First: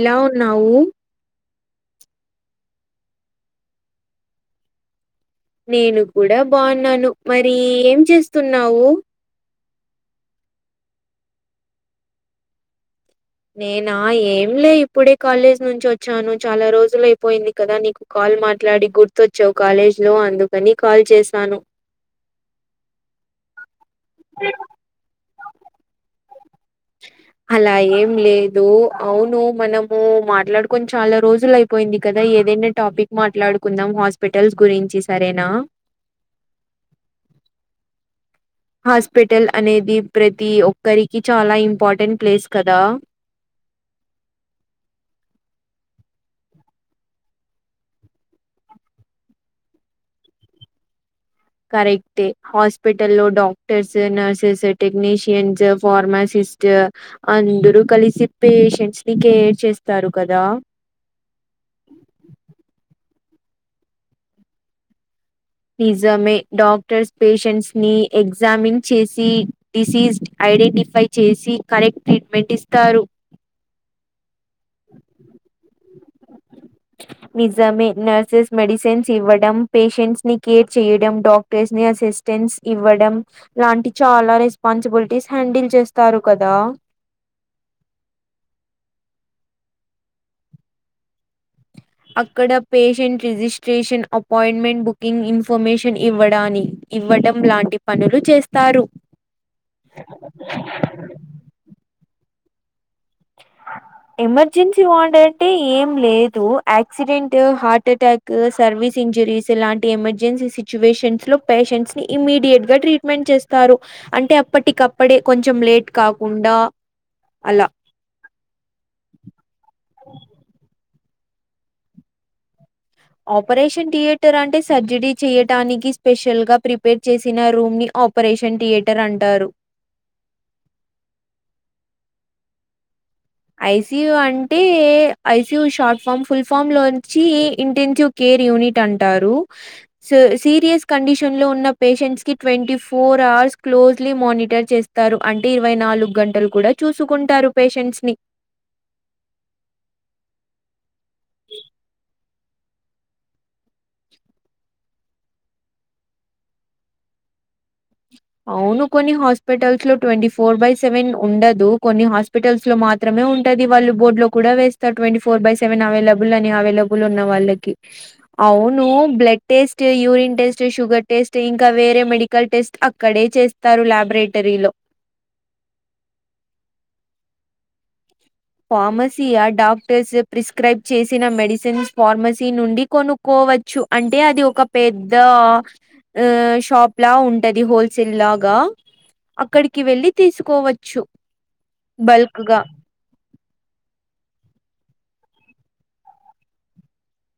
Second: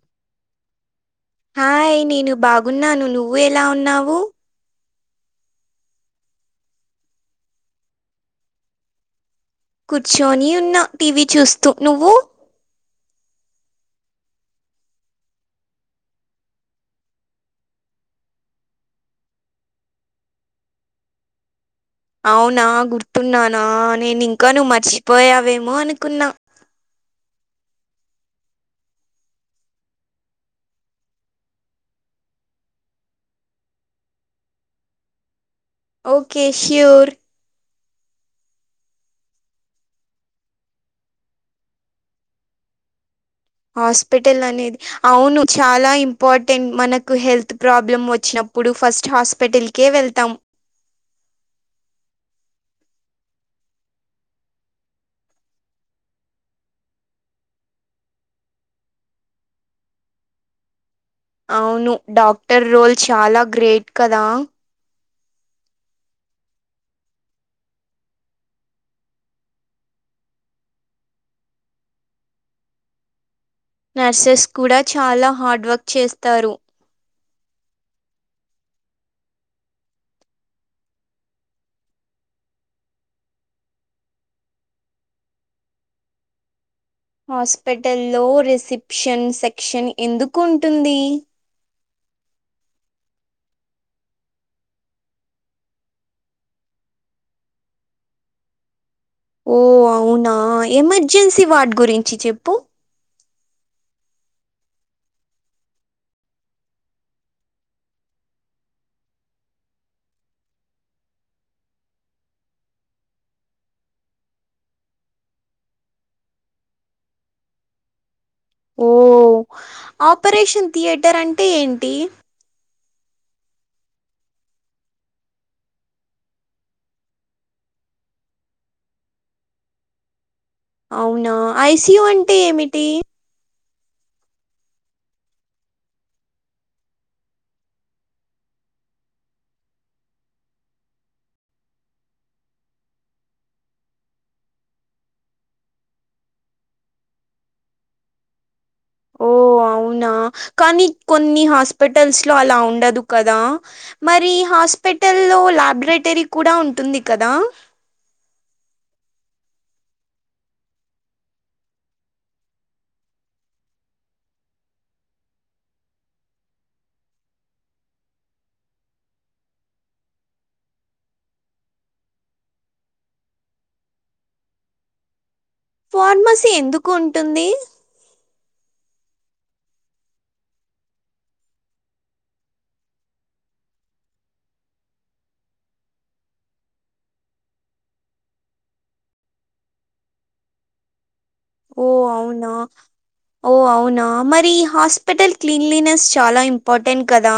ఎలా ఉన్నావు హాయ్ నేను బాగున్నాను నువ్వు ఎలా ఉన్నావు నేను కూడా బావున్నాను మరి ఏం చేస్తున్నావు కూర్చొని ఉన్న టీవీ చూస్తూ నువ్వు నేనా ఏం లే ఇప్పుడే కాలేజ్ నుంచొచ్చాను చాలా రోజులయిపోయింది కదా నీకు కాల్ మాట్లాడి గుర్తొచ్చావు కాలేజ్ లో అందుకని కాల్ చేసాను అవునా గుర్తున్నానా నేనింకా నువ్వు మర్చిపోయావేమో అనుకున్నా చ్హ్ అలా ఏం లేదు అవును మనము మాట్లాడుకొని చాలా రోజులు అయిపోయింది కదా ఏదైన టాపిక్ మాట్లాడుకుందాం హాస్పిటల్స్ గురించి సరేనా ఓకే ష్యూర్ హాస్పిటల్ అనేది ప్రతి ఒక్కరికి చాలా ఇంపార్టెంట్ ప్లేస్ కదా హాస్పిటల్ అనే అవును చాలా ఇంపార్టెంట్ మనకు హెల్త్ ప్రాబ్లమ్ వచ్చినప్పుడు ఫస్ట్ హాస్పిటల్ కేే వెళ్తాం కరెక్టే హాస్పిటల్ లో డాక్టర్స్ నర్సెస్ టెక్నీషియన్స్ ఫార్మాసిస్ట్ అందరూ కలిసి పేషెంట్స్ ని కేర్ చేస్తారు కదా అవును డాక్టర్ రోల్ చాలా గ్రేట్ కదా నిజమే డాక్టర్స్ పేషెంట్స్ ని ఎగ్జామిన్ చేసి డిసీజ్ ఐడెంటిఫై చేసి కరెక్ట్ ట్రీట్మెంట్ ఇస్తారు నర్సెస్ కూడా చాలా హార్డ్ వర్క్ చేస్తారు నిజమే నర్సెస్ మెడిసిన్స్ ఇవ్వడం పేషెంట్స్ ని కేర్ చేయడం డాక్టేర్స్ ని అసిస్టెంస్ ఇవ్వడం లాంటి చాలా రెస్పాన్సిబిలిటీస్ హ్యాండిల్ చేస్తారు కదా హాస్పిటల్లో రిసెప్షన్ సెక్షన్ ఎందుకు ఉంటుంది అక్కడ patient registration appointment booking information ఇవ్వడానికి ఇవ్వడం లాంటి పనులు చేస్తారు ఓ అవునా ఎమర్జెన్సీ వార్డ్ గురించి చెప్పు ఎమర్జెన్సీ వాడ్ అంటే ఏం లేదు యాక్సిడెంట్ హార్ట్ అటాక్ కు సర్వీస్ ఇంజురీస్ ఇలాంటి ఎమర్జెన్సీ సిచ్యువేషన్స్ లో పేషెంట్స్ ని ఇమీడియట్ గా ట్రీట్ మెంట్ చేస్తారు అంటే అప్పటికప్పుడే కొంచెం లేట్ కాకుండా అలా ఓ ఆపరేషన్ థియేటర్ అంటే ఏంటి ఆపరేషన్ థియేటర్ అంటే సర్జరీ చేయటానికి స్పెషల్ గా ప్రిపేర్ చేసిన రూమ్ని ఆప్ పరేషన్ థియేటర్ అంటారు అవునా ఐసియూ అంటే ఏమిటి ఐసియూ అంటే ICU short form full form లోంచి ఇంటెన్సివ్ కేర్ యూనిట్ అంటారు స సీరియస్ కండిషన్లో ఉన్న పేషెంట్స్కి twenty four hours closely monitor చేస్త స్తరు అంటే ఇరవై నాలుగు గంటలు కూడా చూసుకుంటారు పేషెంట్స్ ని ఓ అవునా కానీ కొన్ని హాస్పిటల్స్ లో అలా ఉండదు కదా మరి హాస్పిటల్లో ల్యాబరేటరీ కూడా ఉంటుంది కదా అవును కొన్ని హాస్పిటల్స్ లో ట్వంటీ ఫోర్ బై సెవెన్ ఉండదు కొన్ని హస్ హాస్పిటల్స్ లో మాత్రేమే ఉంటంది. వాళ్ళు బోర్డులో కూడా వేస్తారు twenty four by seven available అని అవేలబల్ లు ఉన్న వాళ్ళకి అవును blood test, urine test, sugar test ఇంకా వేరే మెడికల్ టెస్ట్ ఇక్కడే చేస్తారు లబెరేటరీలో ఫార్మసీ ఎందుకు ఉంటుంది ఫార్మసియా డాక్టర్స్ ప్రిస్క్రైబ్ చేసిన మెడిసిన్స్ ఫార్మసీ నుండి కొను కోవచ్చు అంటే అది ఒక పెద్ద ఓ షాప్ లా ఉంటది హోల్సేల్ లాగా అక్కడికి వెళ్లి తీసుకోవచ్చు ఓ బల్క్ గా అవునా ఓ అవునా మరి హాస్పిటల్ క్లీన్లీనెస్ చాలా ఇంపార్టెంట్ కదా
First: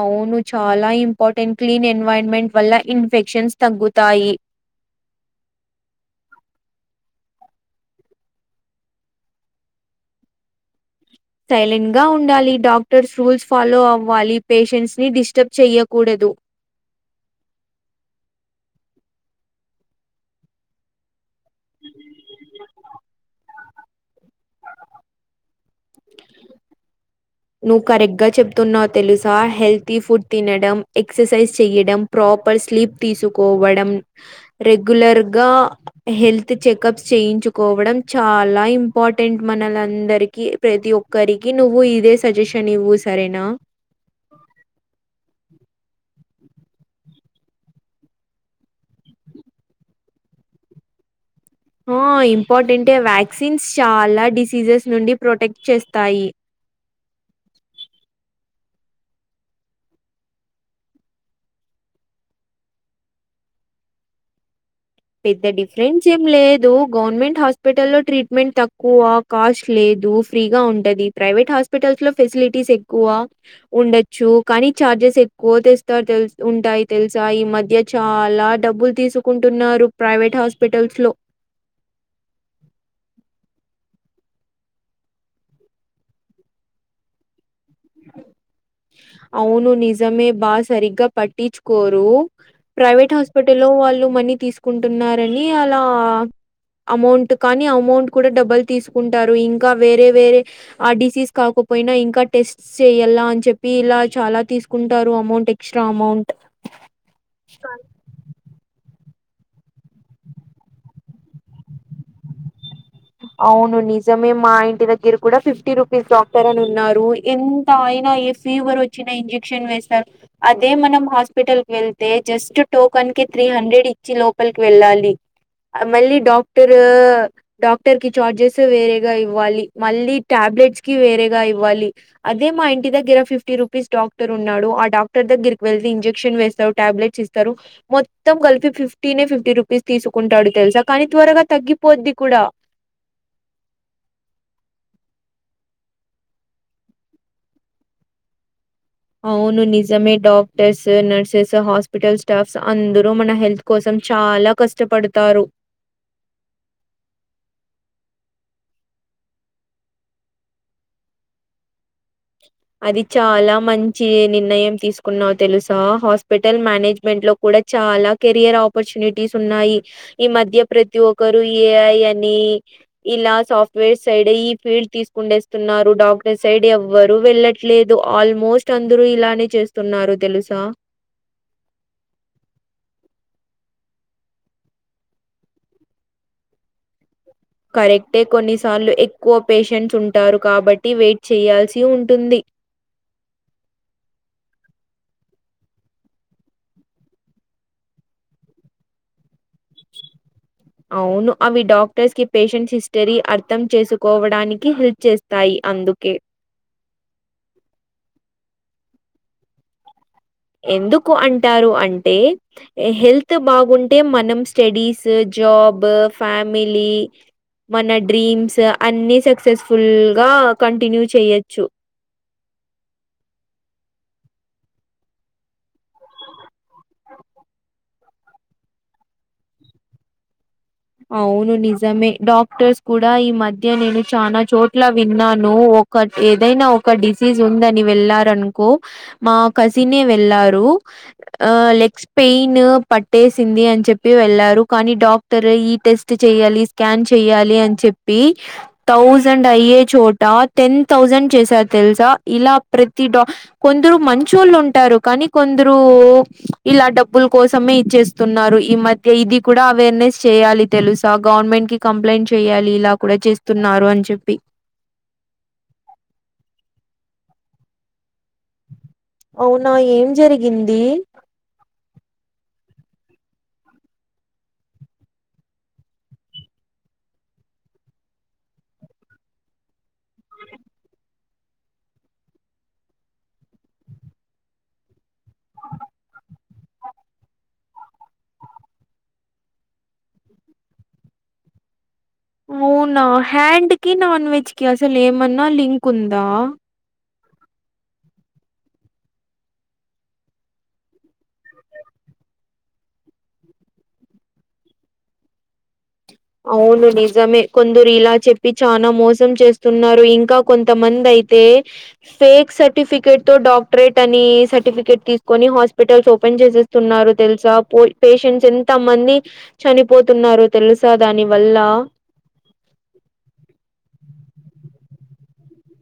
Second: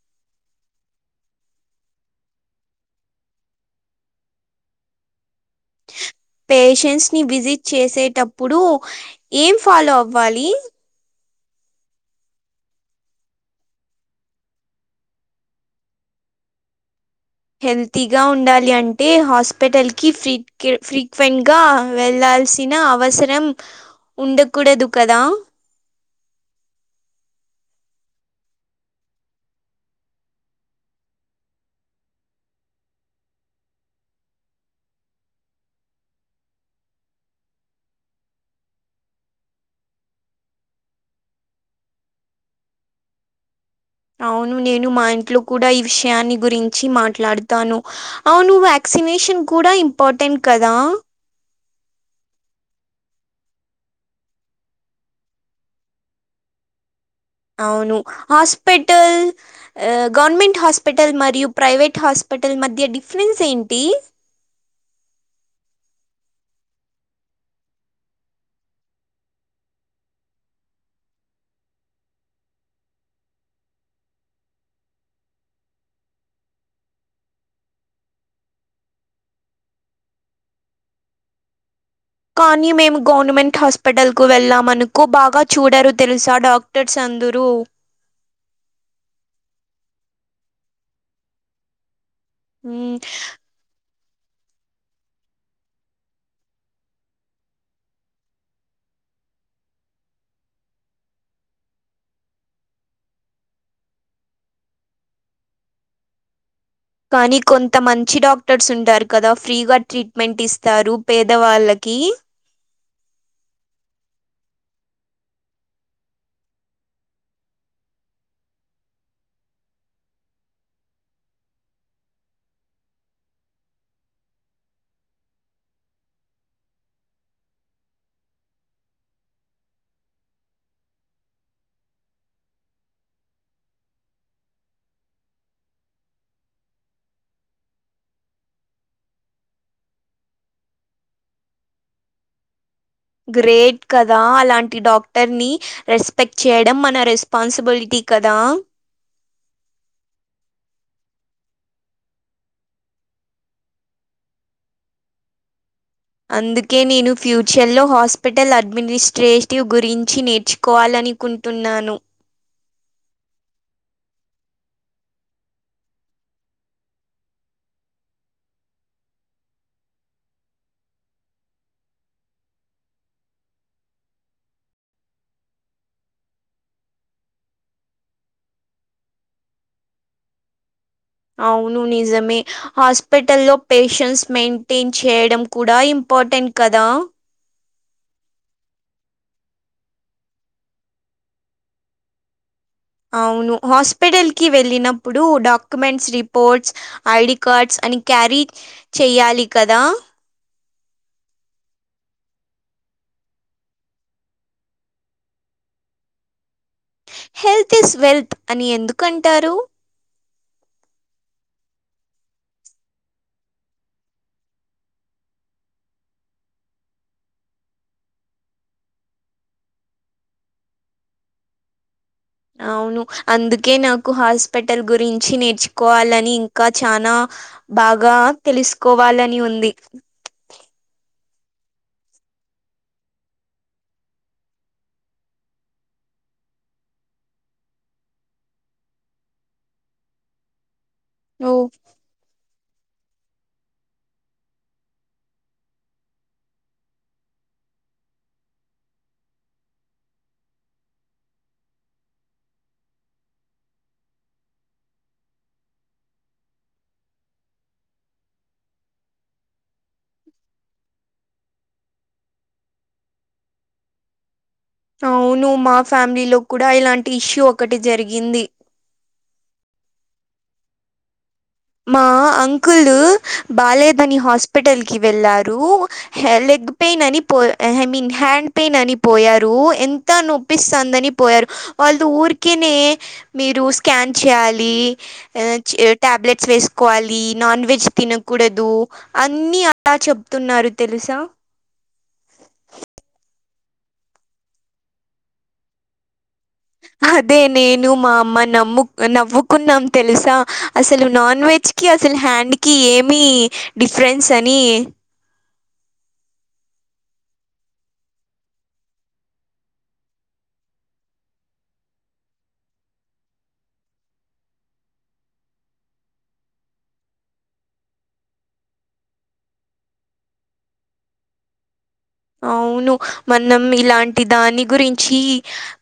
అవును చాలా ఇంపార్టెంట్ క్లీన్ ఎన్వైరన్మెంట్ వల్ల ఇన్ఫెక్షన్స్ తగ్గుతాయి పేషెంట్స్ని విజిట్ చేసేటప్పుడు ఏం ఫాలో అవ్వాలి సైలెంట్గా ఉండాలి డాక్టర్స్ రూల్స్ ఫాలో అవ్వాలి పేషెంట్స్ని డిస్టర్బ్ చెయ్యకూడదు హెల్తీగా ఉండాలి అంటే హాస్పిటల్కి ఫ్రీ కే ఫ్రీ ఫ్రెండ్గా వెళ్లాల్సిన అవసరం ఉండకూడదు కదా నువ్వు కరెక్ట్గా చెప్తున్నావు తెలుసా హెల్తీ ఫుడ్ తినడం ఎక్సర్సైజ్ చెయడం ప్రాపర్ స్లీప్ తీసుకోవడం రెగ్యులర్గా హెల్త్ చెకప్స్ చేయించుకోవడం చాలా ఇంపార్టెంట్ మనలందరికి ప్రతి ఒక్కరికి నువ్వు ఇదే సజెషన్ ఇవ్వు సరేనా అవును నేను మా ఇంట్లో కూడా ఈ విషయాన్ని గురించి మాట్లాడుతాను అవును వ్యాక్సినేషన్ కూడా ఇంపార్టెంట్ కదా అ ఇంపార్టెంంటే వ్యాక్సిన్స్ చాలా డిసీజెస్ నుండి ప్రొటెక్ట్ చేస్తాయి అవును హాస్పిటల్ అ గవర్నమెంట్ హాస్పిటల్ మరియు ప్రైవేట్ హాస్పిటల్ మధ్య డిఫరెన్స్ ఏంటి పెద్ద డిఫరెన్స్ ఏం లేదు గవర్నమెంట్ హాస్పిటల్లో ట్రీట్మెంట్ తక్కువ కాస్ట్ లేదు ఫ్రీగా ఉంటది ప్రైవేట్ హాస్పిటల్స్లో ఫెసిలిటీస్ ఎక్కువ ఉండొచ్చు కానీ చార్జెస్ ఎక్కువ తెస్తారు తెలు ఉంటాయి తెలుసా ఈ మధ్య చాలా డబ్బులు తీసుకుంటున్నారు ప్రైవేట్ హాస్పిటల్స్ లో కానీ మేము గవర్నమెంట్ హాస్పిటల్కు వెళ్ళామనుకో బాగా చూడరు తెలుసా డాక్టర్స్ అందరూ అవును నిజమే బా సరిగా పట్టిచ్చుకోరు ప్రైవేట్ హాస్పిటల్ ట్టలో వాళ్ళు మనీ తీసుకుంటున్నారని అలా అమౌంట్ కానీ అమౌంట్ కూడా డబ్బల్ తీసుకుంటారు ఇంకా వేరే వేరే ఆ డిసీజ్ కాకపోయినా ఇంకా టెస్ట్ చెయ్యాల అని చెప్పి పి ఇలా చాలా తీసుకుంటారు అమౌంట్ ఎక్స్ట్రా అమౌంట్ కానీ కొంతమంద్ మంచి డాక్టర్స్ ఉంటారు కదా ఫ్రీగా ట్రీట్మెంట్ ఇస్తారు పేదవాళ్ళకి అవును నిజమే మా ఇంటి దగ్గర కూడా ఫిఫ్టీ రూపీస్ డాక్టర్ అని ఉన్నారు ఎంత అయినా ఏ ఫీవర్ వచ్చినా ఇంజెక్షన్ వేస్తారు అదే మనం హాస్పిటల్ కి వెళ్తే జస్ట్ టోకన్ కి త్రీ హండ్రెడ్ ఇచ్చి లోపలికి వెళ్ళాలి మళ్ళీ డాక్టరు డాక్టర్ కి చార్జెస్ వేరేగా ఇవ్వాలి మళ్ళీ టాబ్లెట్స్ కి వేరేగా ఇవ్వాలి అదే మా ఇంటి దగ్గర ఫిఫ్టీ రూపీస్ డాక్టర్ ఉన్నాడు ఆ డాక్టర్ దగిరికి వెళ్ళి ఇంజెక్షన్ వేస్తాడు టాబ్లెట్స్ ఇస్తారు మొత్తం కలిఫీ ఫిఫ్టీనేే ఫిఫ్టీ రూపీస్ తీసుకుంటాడు తెలుసా కానీ త్వరగా తగ్గిపోద్ది కూడా గ్రేట్ కదా అలాంటి డాక్టర్ ని రెస్పెక్ట్ చేయడం మన రెస్పాన్సిబిలిటీ కదా అవును నిజమే డాక్టర్స్ నర్సెస్ హాస్పిటల్ స్టాఫ్స్ అందరూ మన హెల్త్ కోసం చాలా కష్టపడతారు అందుకే నేను ఫ్యూచర్లో హాస్పిటల్ అడ్మినిస్ట్రేటివ్ గురించి నేర్చుకోవాలని కుంటున్నాను అది చాలా మంచి నిర్ణయం తీసుకున్నావు తెలుసా హాస్పిటల్ మేనేజ్మెంట్ లో కూడా చాలా కెరియర్ ఆపర్చునిటీస్ ఉన్నాయి ఈ మధ్య ప్రతి ఒక్కరు ఏఐ అని ఇలా సాఫ్ట్వేర్ సైడ్ ఈ ఫీల్డ్ తీసుకుండేస్తున్నారు డాక్టర్ సైడ్ ఎవ్వరు ఎ వెళ్ళట్లేదు ఆల్మోస్ట్ అందరూ ఇలానే చేస్తున్నారు తెలుసా అవును నిజమే హాస్పిటల్లో పేషెన్స్ మెయింటైన్ చేయడం కూడా ఇంపార్టెంట్ కదా కరెక్టే కొన్నిసార్లు ఎక్కువ పేషెంట్స్ ఉంటారు కాబట్టి వెయిట్ చేయయాల్సి ఉంటుంది అవును హాస్పిటల్ కి వెళ్ళినప్పుడు డాక్యుమెంట్స్ రిపోర్ట్స్ ఐడి కార్డ్స్ అని క్యారీ చెయ్యాలి కదా అవును అవి డాక్టర్స్ కి పేషెంట్స్ హిస్టరీ అర్థం చేసుకోవడానికి హెల్ప్ చేస్త తాయి అందుకే హెల్త్ ఇస్ వెల్త్ అని ఎందుకంటారు ఎందుకు అంటారు అంటే హెల్త్ బాగుంటే మనం స్టడీస్ జాబ్ ఫ్యామిలీ మన డ్రీమ్స్ అన్ని సక్సెస్ఫుల్ గా కంటిన్యూ చెయొచ్చు అవును అందుకే నాకు హాస్పిటల్ గురించి నేర్చుకోవాలని ఇంకా చనా బాగా తెలుసుకోవాలని ఉంది అవును నిజమే డాక్టర్స్ కూడా ఈ మధ్య నేను చానా చోట్ల విన్నాను ఒక ఏదైనా ఒక డిసీజ్ ఉందని వెళ్లారనుకో మా కసిన్ వెళ్ళారు ఆ ఓ లెగ్స్ పెయిన్ పట్టేసింది అని చెప్పి వెళ్లారు కానీ డాక్టర్ ఈ టెస్ట్ చెయాలి స్కాన్ చెయ్యాలి అని చెప్పి థౌసండ్ అయ్యే చోట టెన్ థౌసండ్ చేసారు తెలుసా ఇలా ప్రతి డాక్ కొందరు మంచోళ్ళు ఉంటారు కానీ కొందరు ఇలా డబ్బుల కోసమే ఇచ్చేస్త తున్నారు ఈ మధ్య ఇది కూడా అవేర్నెస్ చేయాలి తెలుసా గవర్నమెంట్ కి కంప్లైంట్ చెయాలి ఇలా కూడా చేస్తున్నారు అని చెప్పి అవును మా ఫ్యామిలీ లో కూడా ఇలాంటి ఇష్యూ ఒకటి జరిగింది అవునా ఏం జరిగింది మా అంకులు బాలేదని హాస్పిటల్కి వెళ్ళారు హ లెగ్ పెయిన్ అని పో ఐ మీన్ హ్యాండ్ పెయిన్ అని పోయారు ఎన్ త నొప్పిస్తందని పోయారు వాళ్ళు ఊరికనే మీరు స్కాన్ చేయాలి ఏల్ చ్ టాబ్లెట్ ట్స్ వేసుకోవాలి నాన్ వెజ్ తినకూడదు అన్ని అలా చెప్తున్నారు తెలుసా అవునా హ్యాండ్ కి నాన్ వెజ్ కి అసలు ఏమన్నా లింక్ ఉందా అదే నేను మా అమ్మ నమ్ము నవ్వుకున్నాం తెలుసా అసలు నాన్ వెజ్ కి అసలు హ్యాండ్ కి ఏమి డిఫరెన్స్ అని అవును నిజమే కొందరు ఇలా చెప్పి చానా మోసం చేస్తున్నారు ఇంకా కొంతమంది అయి తే ఫేక్ సర్టిఫికెట్ తో డాక్టరేట్ అని సర్టిఫికెట్ తీసుకొని హాస్పిటల్స్ ఓపెన్ చేసే తున్నారు తెలుసా పేషెంట్స్ ఎంత మంది చనిపోతున్నారు తెలు సా దాని వల్ల అవును మనం ఇలాంటి దాని గురించి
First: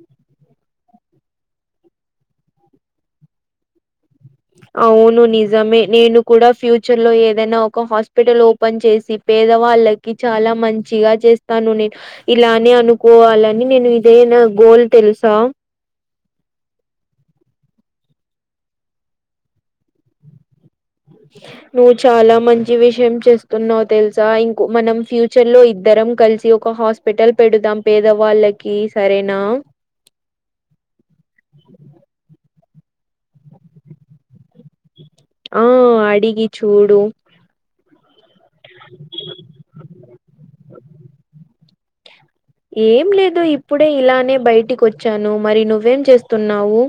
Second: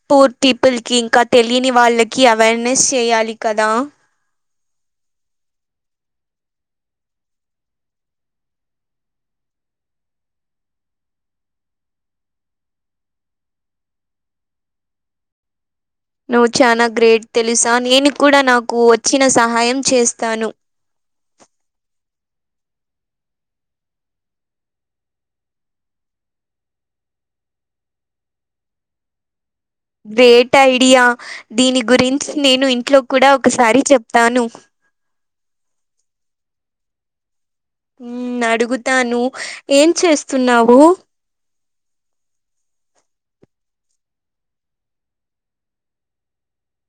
పూర్ పీపుల్ కి ఇంకా తెలియని వాళ్ళకి అవేర్నెస్ చెయాలి కదా అవును నిజమే నేను కూడా ఫ్యూచర్ లో ఏదైనా ఒక హాస్పిటల్ ఓపెన్ చేసి పేదవాళ్ళ చాలా మంచిగా చేస్తాను నే ఇలానే అనుకోవాలని నేను ఇదేనా గోల్ తెలుసా నువ్ చానా గ్రేట్ తెలుసా నేను కూడా నాకు వచ్చిన సహాయం చేస్తాను అ నువ్ చాలా మంచి విషయం చేస్తున్నావ్ తెలుసా ఇంకో మనం ఫ్యూచర్ లో ఇద్దరం కలిసి ఒక హాస్ పెటల్ పెడుదాం పేదవాళ్ళకి సరేనా గ్రేట్ ఐడియా దీని గురించి నేను ఇంట్లో కూడా ఒకసారి చెప్తాను ఆ అడిగి చూడు ఉ అడుగుతాను ఏం చేస్తున్నావు ఏం లేదు ఇప్పుడే ఇలానే బయటికి వచ్చాను మరి నువ్వేం చేస్తున్నావు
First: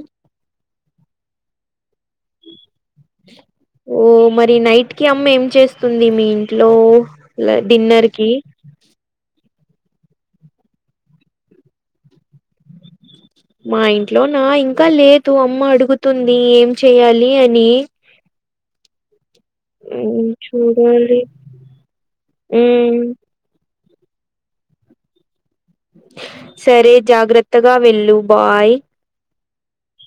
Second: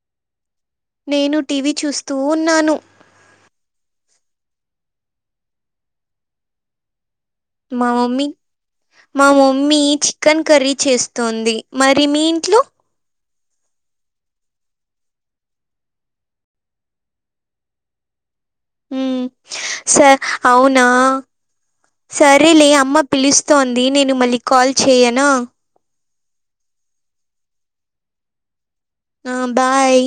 నేను టీవీ చూస్తూ ఉన్నాను ఓ మరి నైట్ కి అమ్మ ఏం చేస్తుంది మీ ఇంట్లో మా డిన్నర్ మమ్మీ కి మా మమ్మీ చికెన్ కర్రీ చేస్తోంది మరి మీ ఇంట్లో మా ఇంట్లో నా ఇంకా లేదు అమ్మ అడుగుతుంది ఏం చెయ్యాలి అని మ్మ్ ఉ స అవునా చూడాలి సరేలే ఉమ్, అమ్మ పిలుస్తోంది నేను మళ్ళీ కాల్ చేయనా సరే జాగ్రత్తగా వెళ్ళు బాయ్ ఆ బాయ్